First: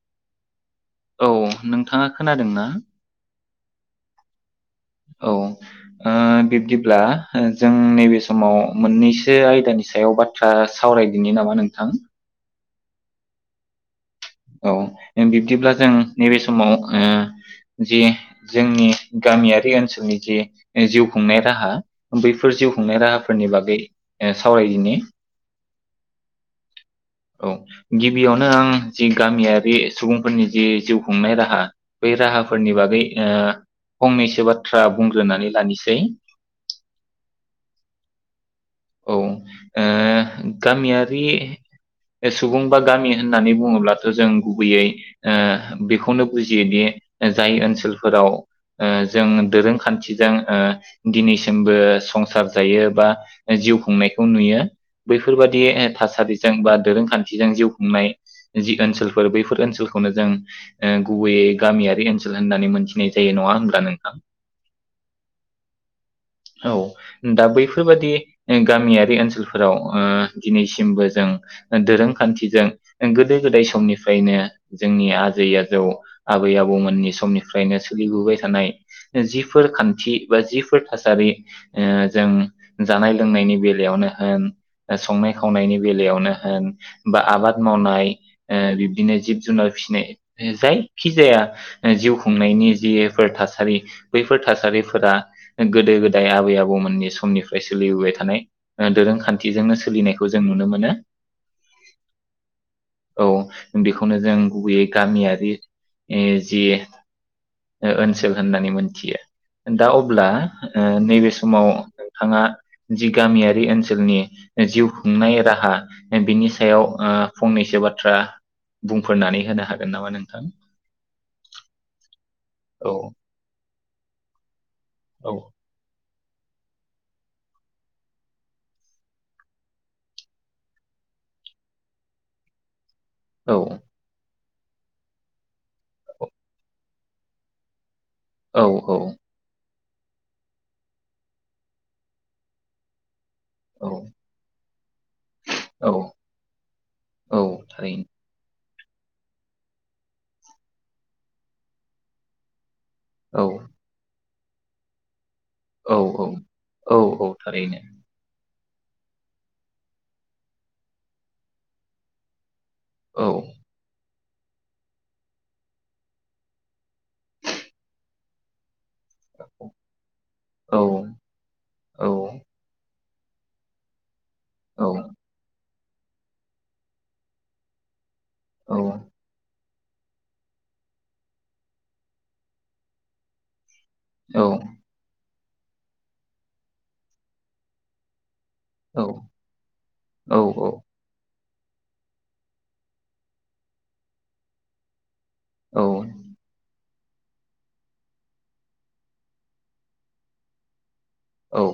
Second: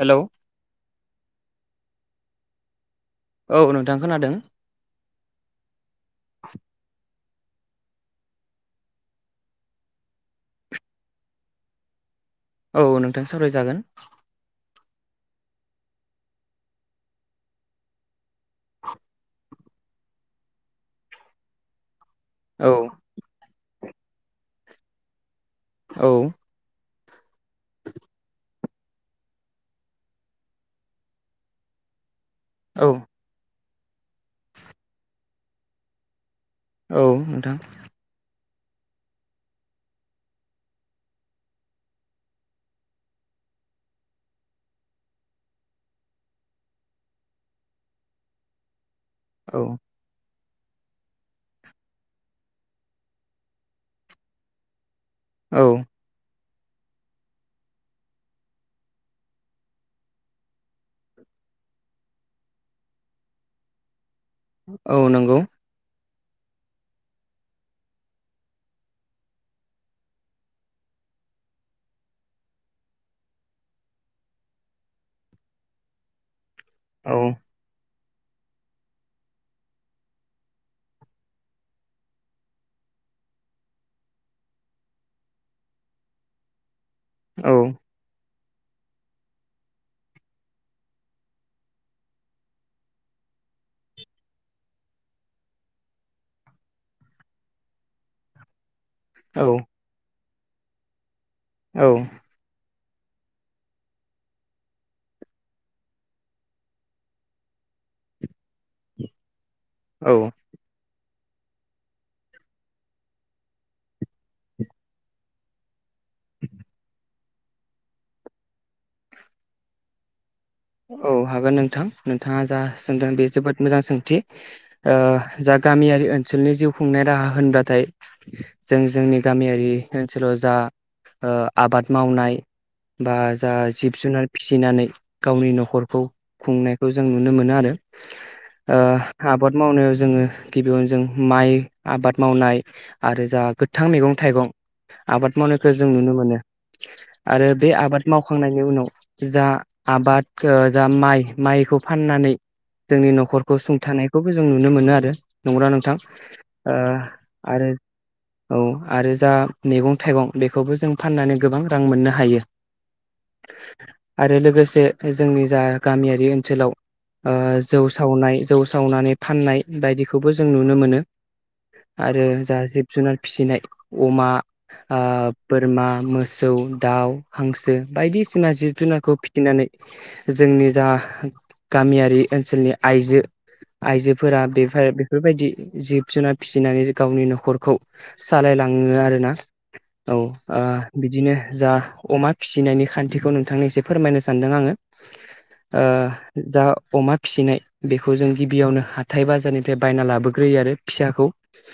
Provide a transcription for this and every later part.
Hello. औ नोंथाङा खोनादों ना। औ नोंथां खोनादों। औ ओ-बिबदिब्ला। जों नैबे समाव मोननैसो आयदानि सायाव बाथ्रा सावरायदिनो नामा नोंथां। औ नोंथां सावरायजागोन। औ बिब्दिब्ला जों नैबे समाव जि जोंनि गामियारि ओनसोलनि जि जिउ खुंनाय राहा बैफोर औ जिउ खुंनाय राहाफोरनि बागै। [unintelligible] सावरायदिनि। औ। औ गिबियावनो आं जि गामियारि सुबुंफोरनि जि जिउ खुंनाय राहा बै राहा फोरनि औ बागै ओ फंनैसो बाथ्रा बुंग्रोनानै लानोसै। औ नोंथां। औ ओ गामियारि सुबुं बा गामि होननानै बुङोब्लाथ' जों गुबैयै ओ बेखौनो बुजियोदि जाय ओनसोलफोराव ओ जों औ दोरोंखान्थिजों ओ दिनैसिमबो संसार जायो बा जिउ खुंनायखौ नुयो। बैफोरबादि औ ए थासारि जों बा दोरोंखान्थिजों जिउ खुंनाय जि ओनसोलफोर बैफोर ओनसोलखौनो जों ओ गुबैयै गामियारि ओनसोल होननानै मोनथिनाय जायो नङा होमब्ला नोंथां? औ नोंगौ। औ दा बैफोरबादि गामियारि ओनसोलफोराव ओ दिनैसिमबो जों दोरोंखान्थिजों गोदो गोदाय समनिफ्रायनो जोंनि आजै आजौ आ बै आबौमोननि औ समनिफ्रायनो सोलिबोबाय थानाय जिफोर खान्थि बा जिफोर थासारि ओ जों जानाय लोंनायनि बेलायावनो होन संनाय खावनायनि बेलायावनो होन बा औ आबाद मावनाय ओ बिब्दिनो जिब जुनार फिसिनाय जायखिजाया जिउ खुंनायनि जिफोर थासारि बैफोर थासारिफोरा गोदो गोदाय आबै आबौमोननि समनिफ्राय सोलिबोबाय थानाय। औ दोरोंखान्थिजोंनो सोलिनाय जों नुनो मोनो। औ औ बेखौनो जों गुबैयै गामियारि ओ जि ओनसोल होननानै मोनथियो। दा अब्ला औ ओ नैबे समाव नोंथाङा जि गामियारि ओनसोलनि जिउ खुंनाय राहा बिनि सायाव ओ फंनैसो बाथ्रा बुंफोरनानै होनो हागोन नामा नोंथां औ हागोन नोंथां नोंथाङा जा औ सोंदों बे जोबोद मोजां सों थि ओ औ जा गामियारि ओन सोलनि जिउ खुंनाय राहा होनबाथाय जों जोंनि गामियारि ओनसोलाव जा ओ आबाद मावनाय बा जा औ जिब जुनार फिसिनानै गावनि नखरखौ खुंनायखौ जों नुनो मोनो आरो। औ ओ आबाद मावनो- जोङो गिबियावनो जों माइ आबाद मावनाय आरो जा गोथां औ मैगं थाइगं आबाद मावनायखो जों औ नुनो मोनो औ आरो बे आबाद थारैनो मावखांनायनि उनाव जा आबाद ओ जा माइ माइखौ फाननानै जोंनि औ न'खरखौ सुंथानाय खौबो जों नुनो मोनो आरो। नंगौना नोंथां? औ औ ओ औ औ आरो थारैनो औ आरो जा मैगं थाइगं बेखौबो जों फाननानै गोबां रां मोननो हायो‌। औ आरो लोगोस जोंनि जा गामियारि ओनसोलाव ओ जौ सावनाय जौ सावनानै फाननाय बायदिखौबो जों औ नुनो मोनो आरो जा जि जुनार फिसिनाय अमा औ आ बोद बोरमा, मोसौ, दाउ, हांसो बायदि सिना औ जिब जुनारखौ फि नानै जोंनि जा गामियारि ओनसोलनि आइजो आइजोफोरा बेफोर बेफोरबायदि जिब जुनार फिसिनानै गावनि न'खरखौ सालायलाङो आरोना औ ओ बिदिनो जा अमा फिसिनायनि खान्थिखौ नोंथांनि एसे फोरमायनोसै सानदों आङो। औ ओ जा अमा फिसिनाय बेखौ जों गिबियावनो हाथाय बाजारनिफ्राय बायना लाबोग्रोयो आरो फिसाखौ औ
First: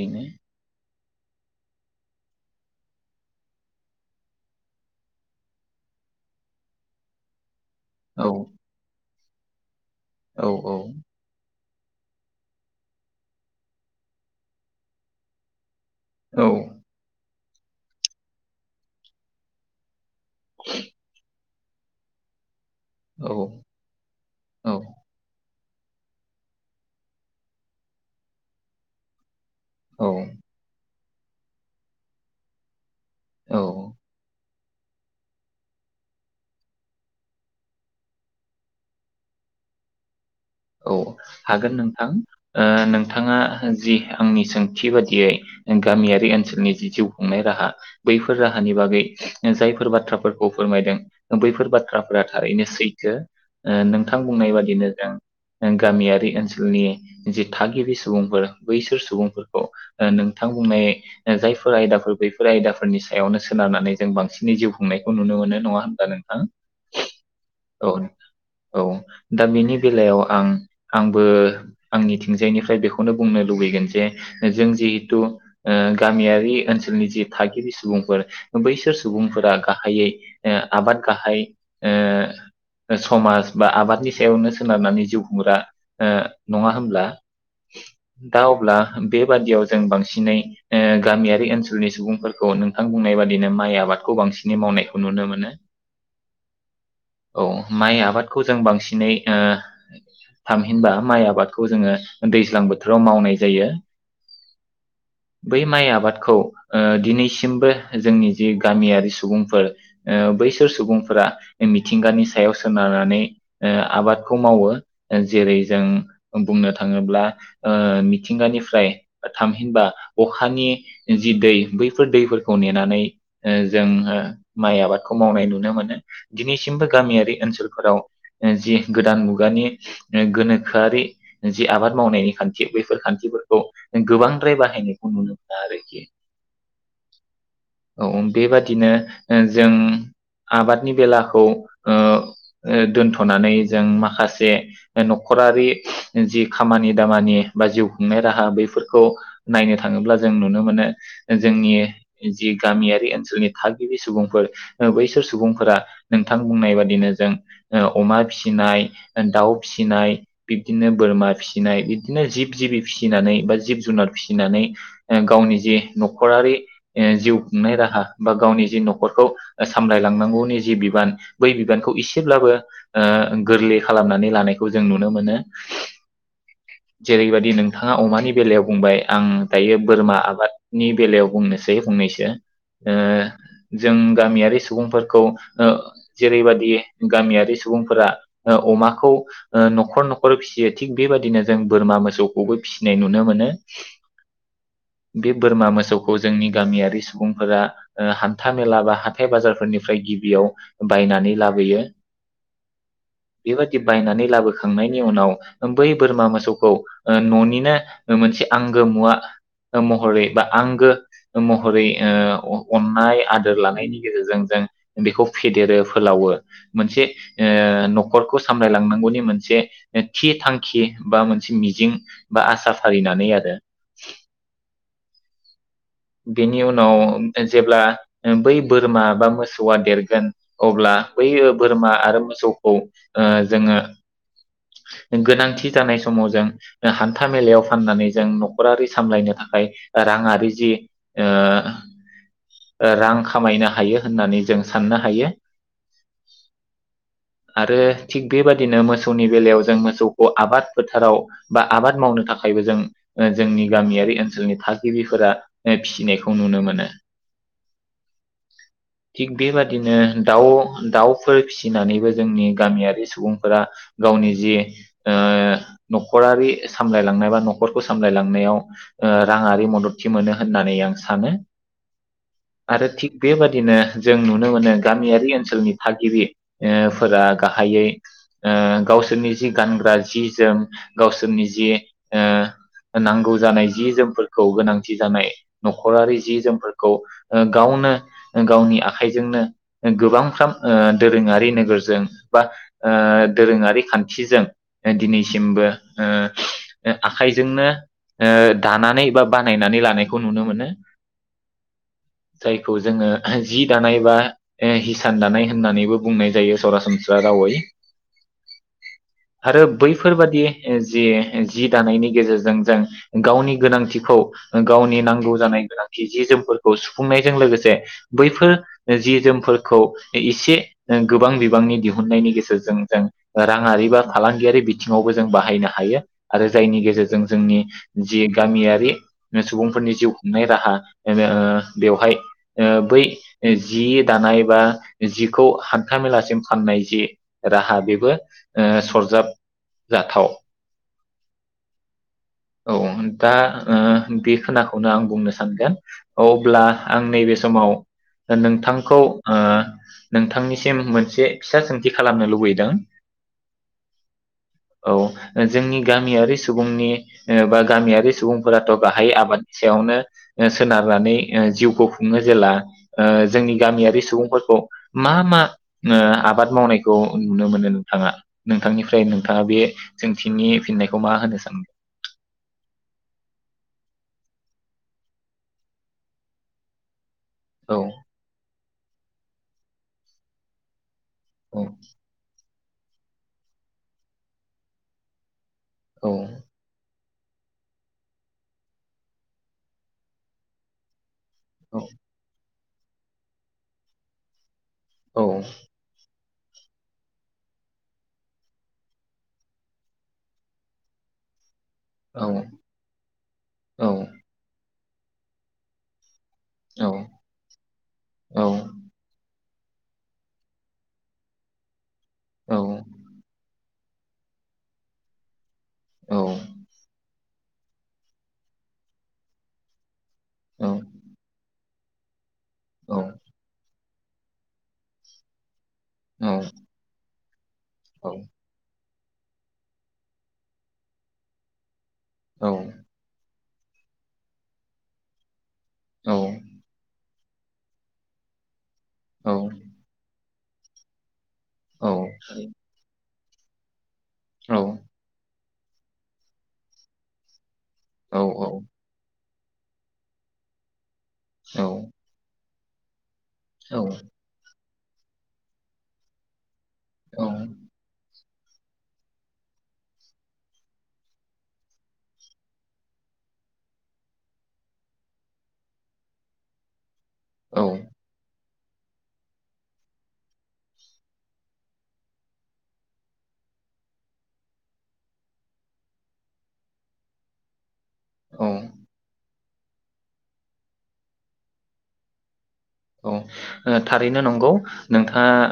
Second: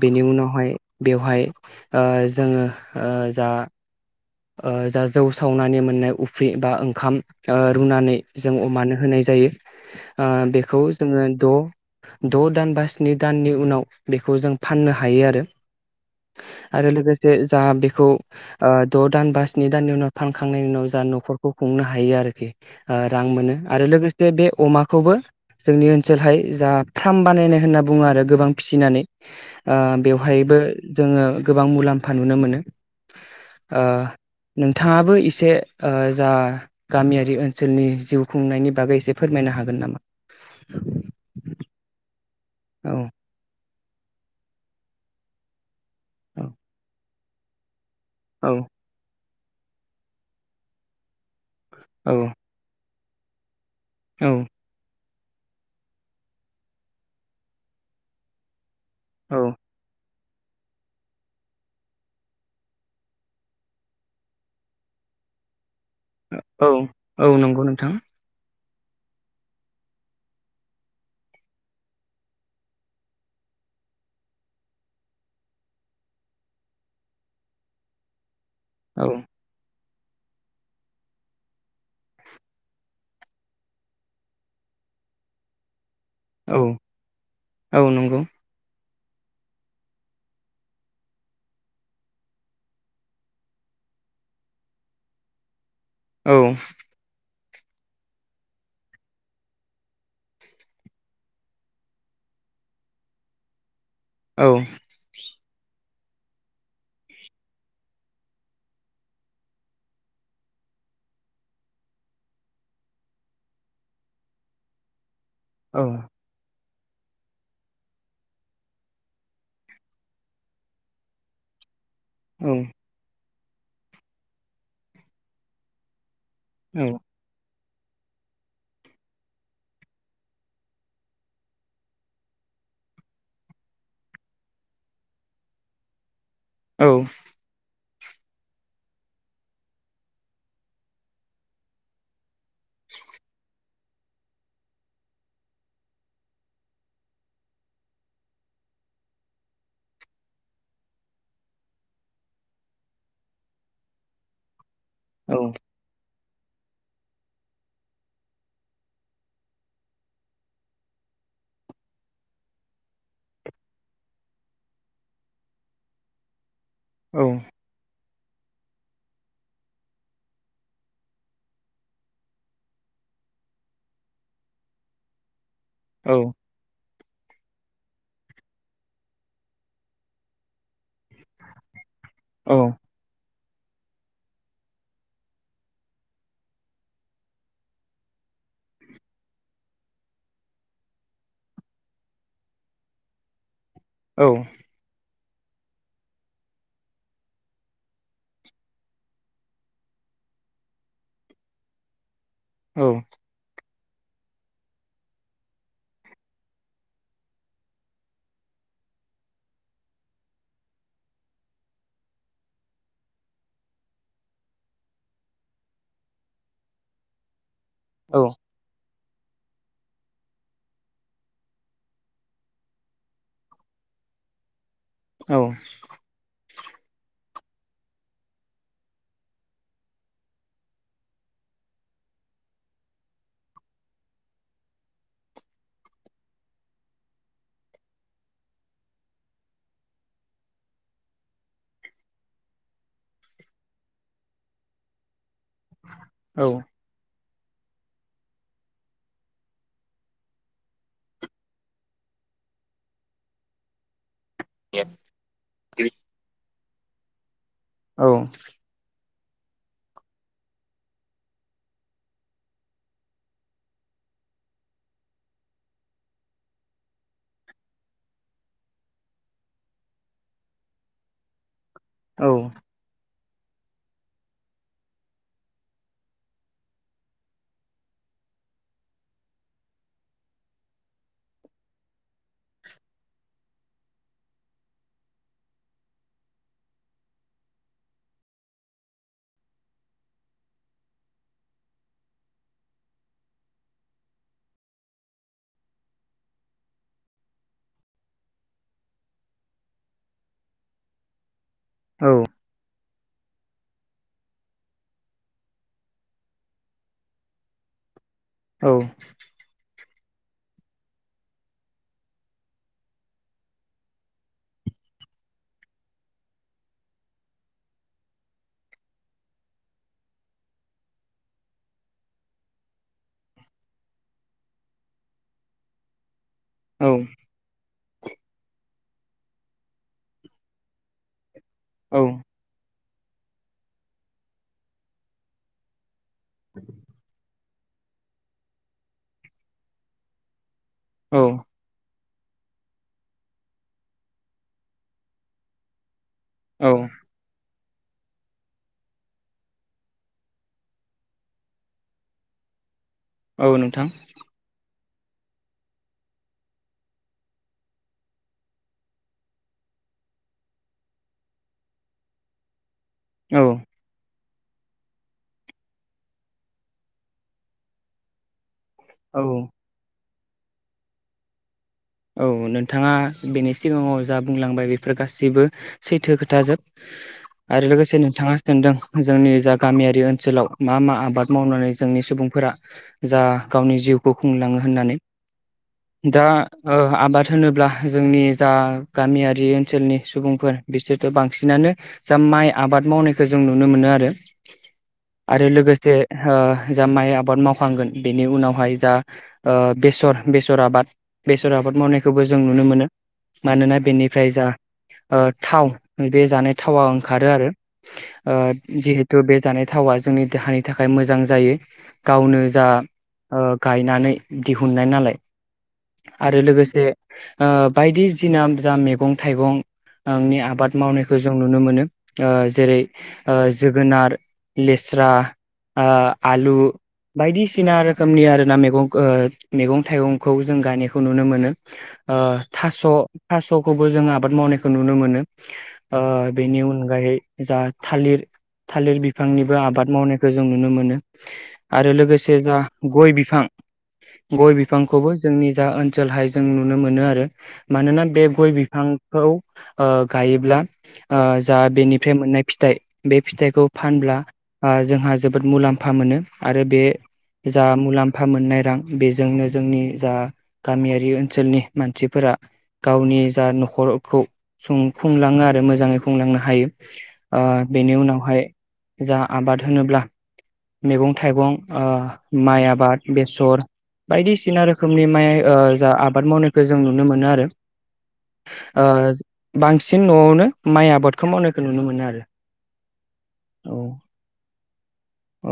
बेनि ओ उनावहाय बेवहाय ओ जोङो ओ जा ओ जा जौ सावनानै मोननाय उफ्रि बा ओंखाम ओ रुनानै औ जों अमानो होनाय जा जायो। आ औ औ बेखौ जोङो द' द' दान बा स्नि दाननि उनाव बेखौ जों फाननो हायो आरो। औ आरो लोगोस जे जाहा बेखौ ओ द' दान बा स्नि दाननि उनाव फानखांनायनि उनाव जा न'खर खौ खुंनो हायो आरोखि। ओ रां औ मोनो आरो लोगोसे बे औ अमाखौबो जोंनि ओनसोलहाय जा फ्रार्म बानायनाय होनना बुङो आरो गोबां फिसिनानै ओ बेवहायबो जोङो गोबां मुलाम्फा नुनो मोनो। औ। ओ औ नोंथाङाबो एसे ओ जा गामियारि ओनसोलनि जिउ खुंनायनि बागै एसे फोरमायनो हागोन नामा? औ हागोन नोंथां। ओ औ नोंथाङा जि आंनि सोंथि बादियै गामियारि औ ओनसोलनि जि जिउ खुंनाय राहा बैफोर औ राहानि बागै जायफोर बाथ्राफोरखौ फोरमायदों बैफोर औ बाथ्राफोरा थारैनो सै थो। ओ नोंथां औ बुंनाय बादिनो दा गामियारि ओनसोलनि जि थागिबि सुबुंफोर बैसोर औ सुबुंफोरखौ ओ नों नोंथां बुंनाय जायफोर आयदाफोर बैफोर आयदाफोरनि सायावनो सोनारनानै जों बांसिनै जिउ खुंनायखौ नुनो मोनो नङा होन औ औ नंगौ नोंथां। औ दा बेनि बेलायाव आं आंबो आंनि थिंजायनिफ्राय बेखौनो बुंनो लुबैगोन जे जों जेहेथु गामियारि ओनसोलनि जि थागिबि सुबुंफोर बैसोर औ सुबुंफोरा गाह हायै ओ आबाद गाहाय ओ समाज बा आबादनि सायावनो सोनारनानै जिउ खुंग्रा। ओ नङा औ होमब्ला औ नंगौ दा अब्ला बेबादियाव जों बांसिनै ओ गामियारि ओनसोलनि सुबुंफोरखौ नोंथां बुंनाय बादिनो माइ आबादखौ बांसिनै मावनायखौ नुनो मोनो। औ। औ माइ आबादखौ जों बांसिनै ओ थामहिनबा माइ आबादखौ जोङो दैज्लां बोथोराव मावनाय जायो। औ बै माइ आबाद खौ दिनैसिमबो जोंनि जि गामियारि सुबुंफोर ओ बैसोर सुबुंफोरा मिथिंगानि सायाव सोनारनानै ओ आबादखौ मावो। जेरै औ जों बुंनो थां थाङोब्ला ओ मिथिंगानिफ्राय थामहिनबा अखानि जि दै बै बैफोर दैफोरखौ नेनानै ओ जों हो औ दिनैसिमबो गामियारि ओनसोल फोराव जि गोदान मुगानि। गोनोखोआरि जि आबाद मावनायनि खान्थि बैफोर खान्थिफोरखौ गोबांद्राय बाहायनायखौ नुनो मोना आरोखि। औ औ बेबादिनो ओ जों आबादनि बेलाखौ ओ दोनथनानै जों माखासे न'खरारि जि खामानि दामानि बा जिउ खुंनाय राहा बैफोरखौ नायनो थाङोब्ला जों नुनो मोनो जोंनि जि गामियारि ओनसोलनि थागिबि सुबुंफोर बैसोर औ सुबुंफोरा नोंथां बुंनाय बादिनो जों ओ अमा फिसिनाय ओ दाउ फिसिनाय बिब्दिनो बोरमा फिसिनाय बिबदिनो जिब जिबि फिसिनानै बा जिब जुनार फिसिनानै ओ गावनि जे न'खरारि ओ जिउ खुंनाय राहा बा गावनि जि न'खरखौ सामलायलांनांगौनि जि बिबान बै बिबानखौ एसेब्लाबो ओ गोरलै खालामनानै लानाय खौ जों नुनो मोनो। औ जेरैबायदि नोंथाङा अमानि बेलायाव बुंबाय आं दायो बोरमा आबाद नि बेलायाव बुंनोसै फंनैसो जों गामियारि सुबुंफोरखौ जेरैबादि गामियारि सुबुंफोरा अमाखौ ओ न'खर न'खर फिसियो थिग बेबदिनो जों बोरमा मोसौखौबो फिसिनाय नुनो मोनो। औ बे बोरमा मोसौखौ जोंनि गामियारि सुबुंफोरा ओ हान्थामेला बा हाथाय बाजारफोरनिफ्राय गिबियाव बायनानै लाबोयो। औ दि बायनानै लाबोखांनायनि उनाव बै बोरमा मोसौखौ ओ न'निनो मोनसे आंगो मुवा महरै बा आंगो महरै ओ अननाय आदोर लानायनि गेजेरजों जों बेखौ फेदेरो फोलावो मोनसे ओ औ न'खरखौ सामलायलांनांगौ मोनसे थि थांखि बा मोनसे मिजिं बा आसा फारिनानै आरो औ बेनि उनाव जेब्ला बै बोरमा बा मोसौआ देरगोन अब्ला बै बोरमा आरो मोसौखौ ओ जोङो गोनांथि जानाय समाव जों हान्था मेलायाव फाननानै जों न'खरारि सामलायनो थाखाय राङारि जि ओ ओ रां खामायनो हायो होननानै जों साननो हायो। आरो थिग बेबादिनो मोसौनि बेलायाव जों मोसौखौ आबाद फोथाराव बा आबाद मावनो थाखायबो जों जोंनि गामियारि ओन सोलनि थागिबिफोरा फिसिनायखौ नुनो मोनो औ थिग बेबादिनो दाउ दाउफोर फिसिनानैबो जोंनि गामियारि सुबुंफोरा गावनि जि ओ न'खरारि सामलायलांनाय बा न'खरखौ सामलायलांनायाव ओ राङारि मददथि मोनो होननानै आं सानो आरो थिग बेबादिनो जों नुनो मोनो गामियारि ओनसोलनि थागिबिफोरा गाहायै ओ गावसोरनि जि गानग्रा जि जोम गावसोरनि जि ओ नांगौ जानाय जि जोमफोरखौ गोनांथि जानाय न'खरारि जि जोमफोरखौ गावनो गावनि आखाइजोंनो गोबांफ्राम दोरोङारि नोगोरजों बा ओ दोरोङारि खान्थिजों दिनैसिमबो ओ आखाइजोंनो दानानै बा बानायनानै लानायखौ खौ नुनो मोनो जायखौ जोङो जि दानाय बा हिसान दानाय होननानैबो बुंनाय जायो सरासनस्रा रावै औ। बेफोरबायदि जि जि दानायनि गेजेरजों जों गावनि गोनांथिखौ गावनि नांगौ जानाय गोनांथि जि जोमफोरखौ सुफुंनायजों लोगोसे बैफोर जि जोमफोरखौ एसे गोबां बिबांनि दिहुननायनि गेजेरजों जों राङारि बा फालांगियारि बिथिङावबो जों बाहायनो हायो। आरो जायनि गेजेरजों जोंनि जि गामियारि सुबुंफोरनि जिउ खुंनाय राहा बिदिनो ओ बेवहाय ओ बै जि दानाय बा जिखौ हान्थाामेलासिम फाननाय जि राहा बेबो ओ सरजाबजाथाव। औ। औ दा ओ बे खोनाखौ खौनो आं बुंनो सानगोन अब्ला आं नैबे समाव नोंथांखौ ओ नोंथांनिसिम मोनसे फिसा सोंथि खालामनो लुबैदों। औ नोंथां। औ जोंनि गामियारि सुबुंनि बा गामियारि सुबुंफोराथ' गाहाइ आबाद सायावनो सोनारनानै जिउखौ खुङो जेला ओ औ जोंनि गामियारि सुबुंफोर खौ मा मा ओ आबाद मावनायखौ नुनो मोनो नोंथाङा? नोंथांनिफ्राय औ नोंथाङा बे सोंथिनि फिननायखौ मा होनो सानो? औ नोंथाङा बेनि सिगाङाव जा बुंलांबाय बेफोर गासिबो सैथो खोथाजोब। आरो औ लोगोसे नोंथाङा सोंदों जोंनि जा गामियारि ओनसोलाव मा मा आबाद औ मावनानै जोंनि सुबुंफोरा जा गावनि जिउखौ खुंलाङो होननानै औ दा ओ आबाद होनोब्ला जोंनि जा गामियारि ओनसोलनि सुबुंफोर बिसोरथ' बां बांसिनानो औ जा माइ आबाद मावनायखौ जों नुनो मोनो आरो। औ आरो लोगोसे ओ जा माइ आबाद मावखांगोन बेनि उनावहाय जा ओ बेसर बेसर आबाद बे सर आबाद औ मावनायखौबो जों नुनो मोनो मानोना औ बेनिफ्राय जा ओ थाव बे जानाय थावा औ ओंखारो आरो ओ जिहेथु बे जानाय थावा जोंनि देहानि थाखाय मोजां जायो। गावनो औ जा ओ गायनानै दिहुननाय नालाय। औ आरो लोगोसे ओ बायदि जिना जा मैगं थाइगं नि आबाद मावनायखौ जों नुनो मोनो। ओ जेरै ओ जो गोनार लेस्रा आ आलु बायदिस सिना रोखोमनि आरोना मेगं ओ मेगं थाइगंखौ जों गायनायखौ नुनो मोनो। ओ थास' थास'खौबो जों आबाद मावनायखौ नुनो मोनो। ओ बेनि अनगायै जा थालिर थालिर बिफांनिबो आबाद मावनाय खौ जों नुनो मोनो। आरो लोगोसे जा गय बि फां गय बिफांखौबो जोंनि जा ओनसोलहाय जों नुनो मोनो आरो मानोना बे गय बिफां खौ ओ गायोब्ला ओ जा बेनिफ्राय मोननाय फिथाइ बे फिथाइखौ फानब्ला ओ जोंहा जोबोद मुलाम्फा मोनो आरो बे जा मुलाम्फा मोननाय रां बेजोंनो जोंनि जा गामियारि ओनसोलनि मानसिफोरा गावनि जा न'खरखौ सुं खुंलाङो आरो मोजाङै खुंलांनो हायो। ओ औ बेनि उनावहाय जा आबाद होनोब्ला मेगं थाइगं ओ माइ आबाद बेसर बायदिसिना रोखोमनि माइ ओ जा आबाद मावनायखौ जों नुनो मोनो आरो आ बांसिन न'आवनो माइ आबादखौ मावनायखौ नुनो मोनो आरो औ थारैनो नंगौ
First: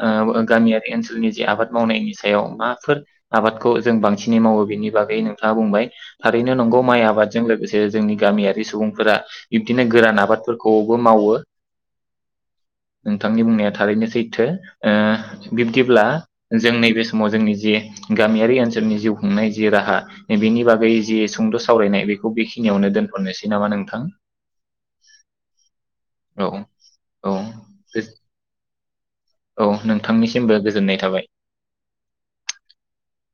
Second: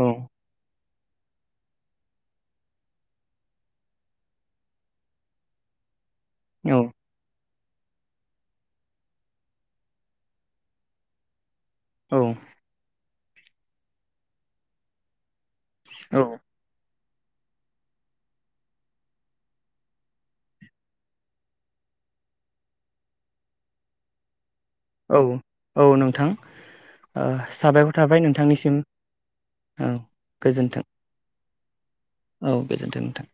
औ ओ गामिया ओनसोलनि जे आबाद मावनायनि सायाव माफोर आबादखौ जों बांसिनै मावो बेनि बागै नोंथाङा बुंबाय थारैनो औ नंगौ माइ आबादजों लोगोसे जे जोंनि गामियारि सुबुंफोरा बिब्दिनो गोरान आबादफोरखौबो मावो औ नोंथांनि बुंनाया थारैनो सैथो ओ बिब्दिब्ला औ जों नैबे समाव जोंनि जि गामियारि ओनसोलनि जिउ खुंनाय जि राहा बेनि बागै जि सुंद' सावरायनाय बेखौ बेखिनियावनो दोनथ'नोसै नामा नोंथां? औ औ नोंथां। औ ओ औ साबायखर थाबाय नोंथांनिसिम। उम औ नोंथांनिसिमबो गोजोननाय थाबाय। औ गोजोन्थों नोंथां।